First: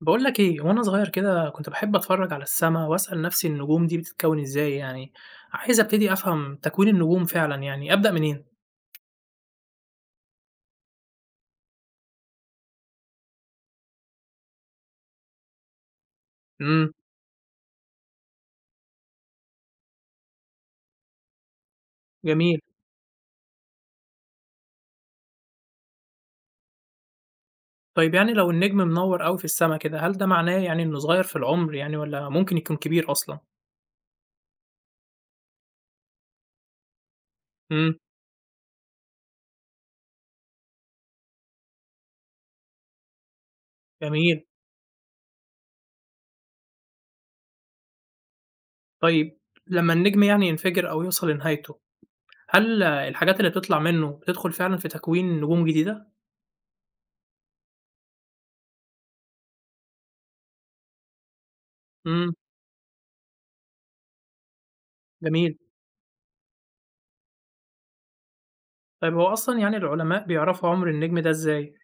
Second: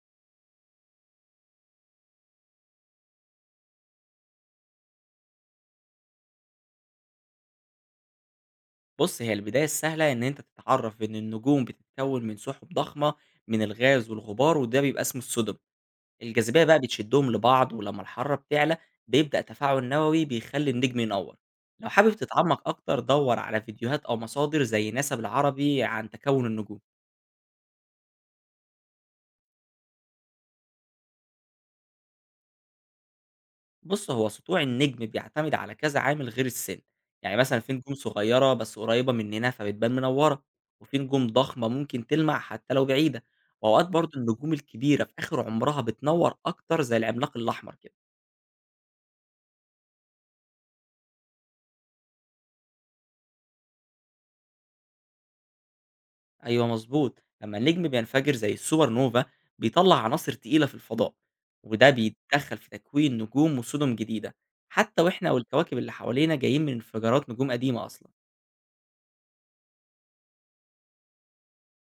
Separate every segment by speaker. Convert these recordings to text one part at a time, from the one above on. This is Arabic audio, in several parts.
Speaker 1: باقول لك إيه، وأنا صغير كده كنت باحب أتفرّج على السما وأسأل نفسي النجوم دي بتتكوّن إزاي يعني، عايز أبتدي أفهم تكوين النجوم فعلًا يعني، أبدأ منين؟
Speaker 2: بُص، هي البداية السهلة إن أنت تتعرّف إن النجوم بتتكوّن من سُحُب ضخمة من الغاز والغبار، وده بيبقى اسمه السُدَم. الجاذبية بقى
Speaker 1: إمم.
Speaker 2: بتشدّهم لبعض، ولمّا الحرارة بتعلى بيبدأ تفاعل نووي بيخلّي النجم ينوّر. لو حابب
Speaker 1: جميل.
Speaker 2: تتعمّق أكتر دَوّر على فيديوهات أو مصادر زي ناسا بالعربي عن تكوّن النجوم.
Speaker 1: طيب يعني لو النجم منوّر أوي في السما كده، هل ده معناه يعني إنه صغير في العمر يعني والّا ممكن يكون كبير أصلًا؟
Speaker 2: بُص، هو سطوع النجم بيعتمد على كذا عامل غير السن، يعني مثلًا في نجوم
Speaker 1: إمم.
Speaker 2: صغيرة بس قريبة مننا فبتبان منورة، وفي نجوم ضخمة ممكن تلمع حتى لو بعيدة، وأوقات برضه
Speaker 1: جميل.
Speaker 2: النجوم الكبيرة في آخر عمرها بتنور أكتر زي العملاق الأحمر كده.
Speaker 1: طيب لمّا النجم يعني ينفجر أو يوصل لنهايته، هل الحاجات اللي بتطلع منه بتدخل فعلًا في تكوين نجوم جديدة؟
Speaker 2: أيوه مضبوط، لما النجم بينفجر زي السوبر نوفا بيطلع عناصر تقيلة في الفضاء، وده
Speaker 1: إمم.
Speaker 2: بيتدخل في تكوين نجوم وسُدُم جديدة، حتى وإحنا
Speaker 1: جميل.
Speaker 2: والكواكب اللي حوالينا جايين من انفجارات نجوم قديمة أصلًا.
Speaker 1: طيب هو أصلًا يعني العلماء بيعرفوا عمر النجم ده إزاي؟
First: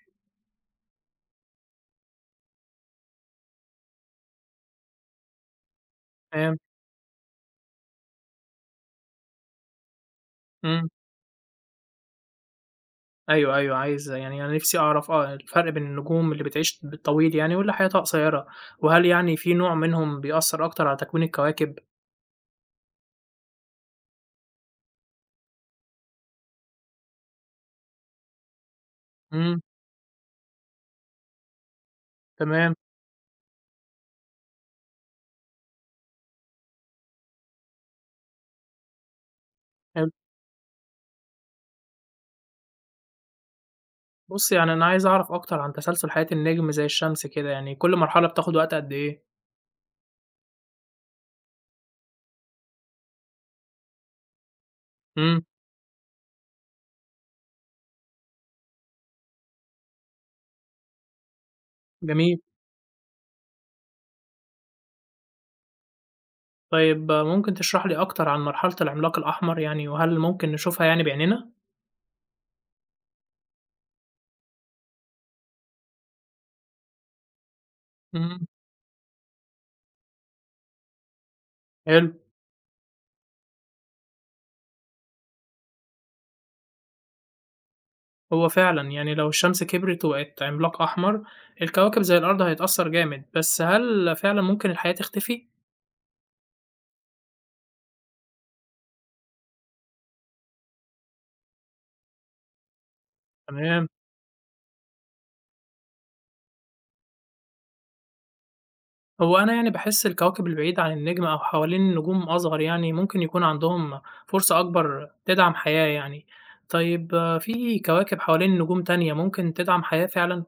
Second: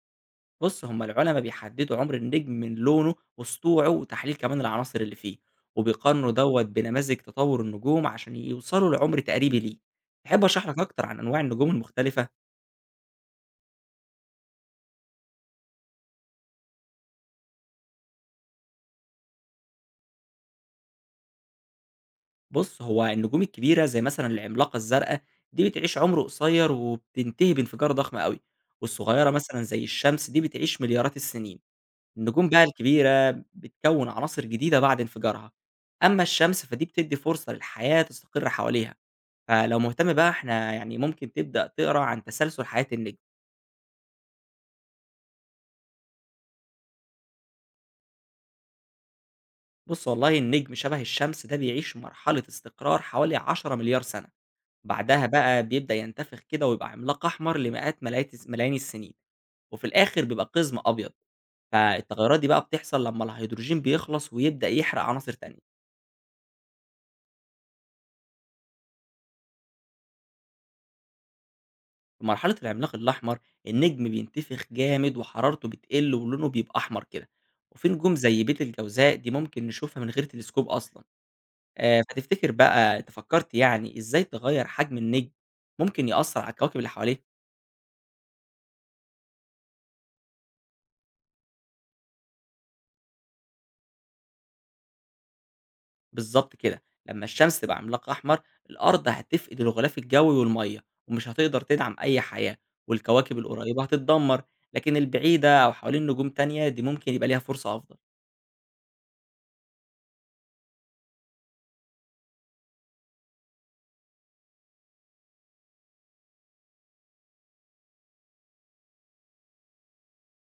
Speaker 2: بُص، هم العُلَما بيحدّدوا عُمر النجم من لونه وسطوعه وتحليل كمان العناصر اللي فيه، وبيقارنوا
Speaker 1: تمام.
Speaker 2: دوّة بنماذج تطوُّر النجوم عشان يوصلوا لعُمر تقريبي ليه. تحب أشرح لك
Speaker 1: إمم.
Speaker 2: أكتر عن أنواع النجوم المختلفة؟
Speaker 1: أيوه، أيوه، عايز يعني أنا نِفْسي أعرف الفرق بين النجوم اللي بتعيش بالطويل يعني واللي حياتها قصيّرة، وهل يعني في نوع منهم بيأثّر أكتر على تكوين الكواكب؟
Speaker 2: بُص، هو النجوم الكبيرة زي مثلًا العملاقة الزرقا دي بتعيش عُمر قصير وبتنتهي بانفجار ضخم أوي، والصغيرة
Speaker 1: إمم.
Speaker 2: مثلًا زي الشمس دي بتعيش مليارات السنين. النجوم بقى
Speaker 1: تمام.
Speaker 2: الكبيرة بتكوِّن عناصر جديدة بعد انفجارها، أمّا الشمس فدي بتدّي فرصة للحياة تستقر حواليها. فلو
Speaker 1: حلو.
Speaker 2: مهتم بقى إحنا يعني ممكن تبدأ تقرا عن تسلسل حياة النجم.
Speaker 1: بُصّ، يعني أنا عايز أعرف أكتر عن تسلسل حياة النجم زي الشمس كده، يعني كل مرحلة بتاخُد وقت قد إيه؟
Speaker 2: بُص والله النجم شبه الشمس ده بيعيش مرحلة استقرار حوالي 10.000.000,000 سنة، بعدها
Speaker 1: إمم.
Speaker 2: بقى بيبدأ ينتفخ كده ويبقى عملاق أحمر لمئات ملايات ملايين السنين، وفي الآخر بيبقى قزم أبيض.
Speaker 1: جميل.
Speaker 2: فالتغيرات دي بقى بتحصل لمّا الهيدروجين بيخلص ويبدأ يحرق عناصر تانية.
Speaker 1: طيب ممكن تشرح لي أكتر عن مرحلة العملاق الأحمر يعني وهل ممكن نشوفها يعني بعينينا؟
Speaker 2: في مرحلة العملاق الأحمر النجم بينتفخ جامد وحرارته بتقل ولونه بيبقى أحمر كده، وفي نجوم زي
Speaker 1: إمم.
Speaker 2: بيت الجوزاء دي ممكن نشوفها من غير تلسكوب أصلًا.
Speaker 1: حلو.
Speaker 2: فتفتكر بقى أنت فكّرت يعني إزاي تغيّر حجم النجم ممكن يأثّر على الكواكب اللي حواليه؟
Speaker 1: هو فعلًا، يعني لو الشمس كبرت وبقت عملاق أحمر، الكواكب زي الأرض هيتأثّر جامد، بس هل فعلًا ممكن الحياة تختفي؟
Speaker 2: بالضبط كده، لمّا الشمس تبقى عملاق أحمر، الأرض هتفقد الغلاف الجوي والمَيّة، ومش هتقدر تدعم أي حياة، والكواكب القريّبة
Speaker 1: تمام.
Speaker 2: هتتدمّر، لكن البعيدة أو حوالين نجوم تانية دي ممكن يبقى ليها فرصة أفضل.
Speaker 1: هو أنا يعني باحس الكواكب البعيدة عن النجم أو حوالين نجوم أصغر يعني ممكن يكون عندهم فرصة أكبر تدعم حياة يعني. طيب في كواكب حوالين نجوم تانية ممكن تدعم حياة فعلًا؟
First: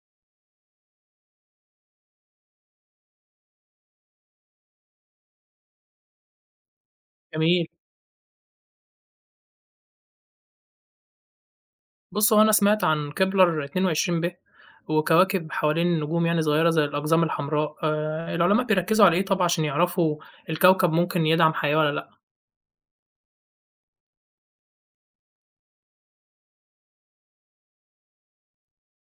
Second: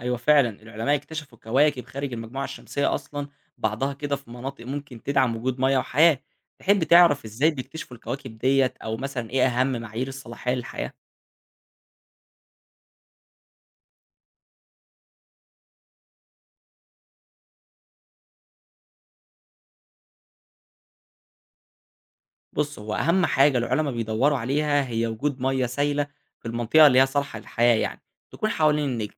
Speaker 2: أيوه فعلًا، العلماء اكتشفوا كواكب خارج المجموعة الشمسية أصلًا بعضها كده في مناطق ممكن تدعم وجود مَيّة وحياة. تحب تعرف إزاي
Speaker 1: جميل.
Speaker 2: بيكتشفوا الكواكب ديّة أو مثلًا إيه أهم معايير الصلاحية للحياة؟
Speaker 1: بُص، هو أنا سمعت عن كِبلر 22b وكواكب حوالين نجوم يعني صغيرة زي الأقزام الحمراء، العلماء بيركّزوا على إيه طب عشان يعرفوا الكوكب ممكن يدعم حياة والّا لأ؟
Speaker 2: بُص، هو أهم حاجة العُلَما بيدوّروا عليها هي وجود مَيّة سايلة في المنطقة اللي هي صالحة للحياة يعني، تكون حوالين النجم،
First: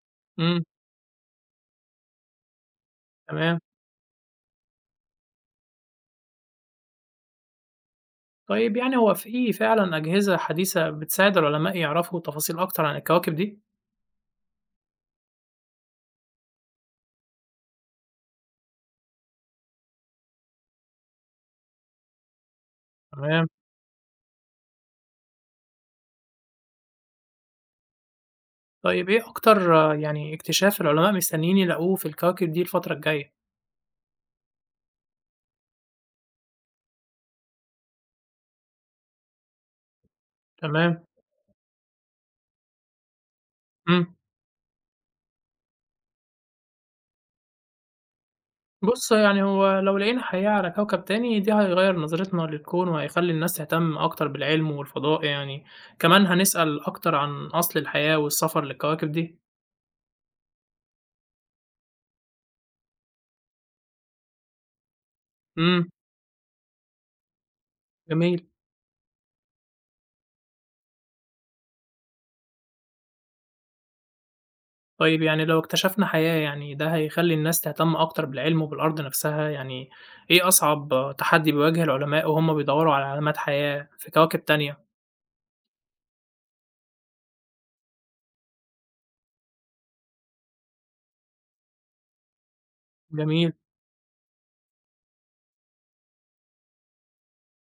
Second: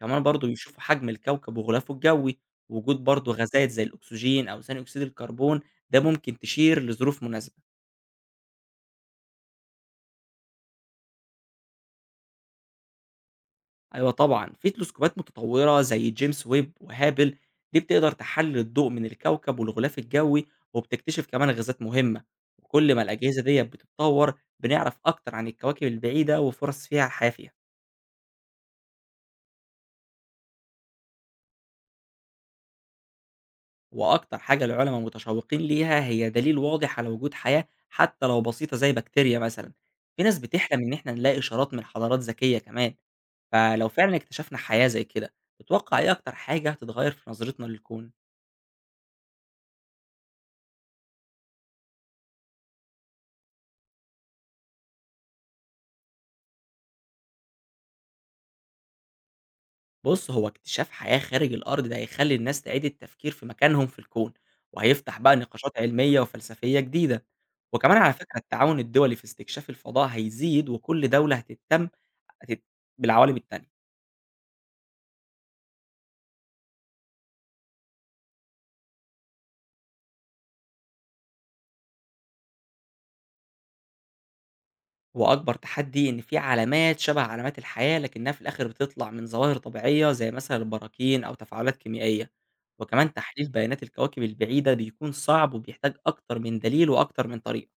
Speaker 2: كمان برضه
Speaker 1: إمم.
Speaker 2: بيشوفوا حجم الكوكب وغلافه الجوي، وجود برضه
Speaker 1: تمام.
Speaker 2: غازات زي الأكسجين أو ثاني أكسيد الكربون، ده ممكن تشير لظروف مناسبة.
Speaker 1: طيب يعني هو في فعلًا أجهزة حديثة بتساعد العلماء يعرفوا تفاصيل أكتر عن الكواكب دي؟
Speaker 2: أيوه طبعًا، في تلسكوبات متطوّرة زي جيمس ويب وهابل، دي بتقدر تحلّل الضوء من الكوكب والغلاف الجوي، وبتكتشف كمان غازات مهمة، وكل ما الأجهزة
Speaker 1: تمام.
Speaker 2: ديّة بتتطوّر بنعرف أكتر عن الكواكب البعيدة وفُرَص فيها الحياة فيها.
Speaker 1: طيب إيه أكتر يعني اكتشاف العلماء مستنيين يلاقوه في الكواكب دي الفترة الجاية؟
Speaker 2: وأكتر حاجة العُلَما متشوّقين ليها هي دليل واضح على وجود حياة حتى لو بسيطة زي بكتيريا مثلًا، في ناس بتحلم إن
Speaker 1: تمام.
Speaker 2: إحنا نلاقي إشارات من حضارات ذكية كمان، فلو
Speaker 1: إمم.
Speaker 2: فعلًا اكتشفنا حياة زي كده، تتوقع إيه أكتر حاجة هتتغيّر في نظرتنا للكون؟
Speaker 1: بُص، يعني هو لو لقينا حياة على كوكب تاني دي هيغيّر نظرتنا للكون وهيخلّي الناس تهتم أكتر بالعلم والفضاء يعني، كمان هنسأل أكتر عن أصل الحياة والسفر للكواكب دي.
Speaker 2: بُص، هو اكتشاف حياة خارج الأرض ده هيخلّي الناس تعيد التفكير في مكانهم في الكون، وهيفتح بقى نقاشات
Speaker 1: إمم.
Speaker 2: علمية وفلسفية جديدة، وكمان على فكرة
Speaker 1: جميل.
Speaker 2: التعاون الدولي في استكشاف الفضاء هيزيد وكل دولة هتهتم هتت بالعوالم التانية.
Speaker 1: طيب يعني لو اكتشفنا حياة يعني ده هيخلّي الناس تهتم أكتر بالعلم وبالأرض نفسها، يعني إيه أصعب تحدي بيواجه العلماء وهُم بيدوّروا على علامات حياة في كواكب تانية؟
Speaker 2: وأكبر تحدي إن في علامات شبه علامات الحياة لكنها في الآخر بتطلع من ظواهر طبيعية زي مثلا البراكين أو تفاعلات كيميائية، وكمان تحليل
Speaker 1: جميل.
Speaker 2: بيانات الكواكب البعيدة بيكون صعب وبيحتاج أكتر من دليل وأكتر من طريقة.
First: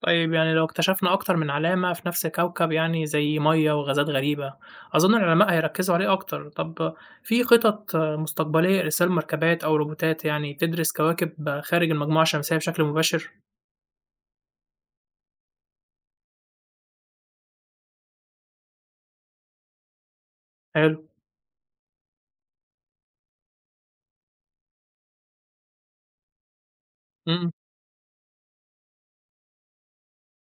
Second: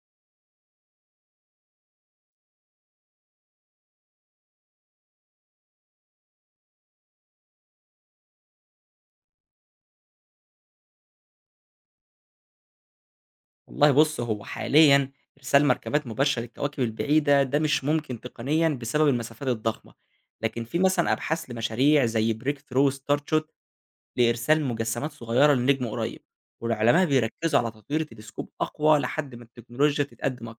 Speaker 1: طيب يعني لو اكتشفنا أكتر من علامة في نفس الكوكب يعني زي مية وغازات غريبة أظن العلماء هيركزوا عليه أكتر طب في خطط مستقبلية لإرسال مركبات أو روبوتات يعني تدرس كواكب خارج المجموعة الشمسية بشكل مباشر؟
Speaker 2: والله بُص هو حاليًا إرسال مركبات مباشرة للكواكب البعيدة ده مش ممكن تقنيًا بسبب المسافات الضخمة، لكن في
Speaker 1: حلو.
Speaker 2: مثلًا أبحاث لمشاريع زي Break Through Starshot لإرسال مجسمات صغيرة لنجم قريب، والعلماء
Speaker 1: امم
Speaker 2: بيركزوا على تطوير تلسكوب أقوى لحد ما التكنولوجيا تتقدم.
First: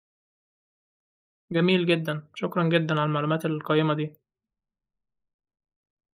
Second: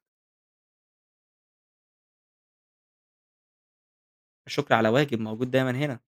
Speaker 1: جميل جدا، شكرا جدا على المعلومات القيمة دي.
Speaker 2: الشكر على واجب، موجود دايمًا هنا.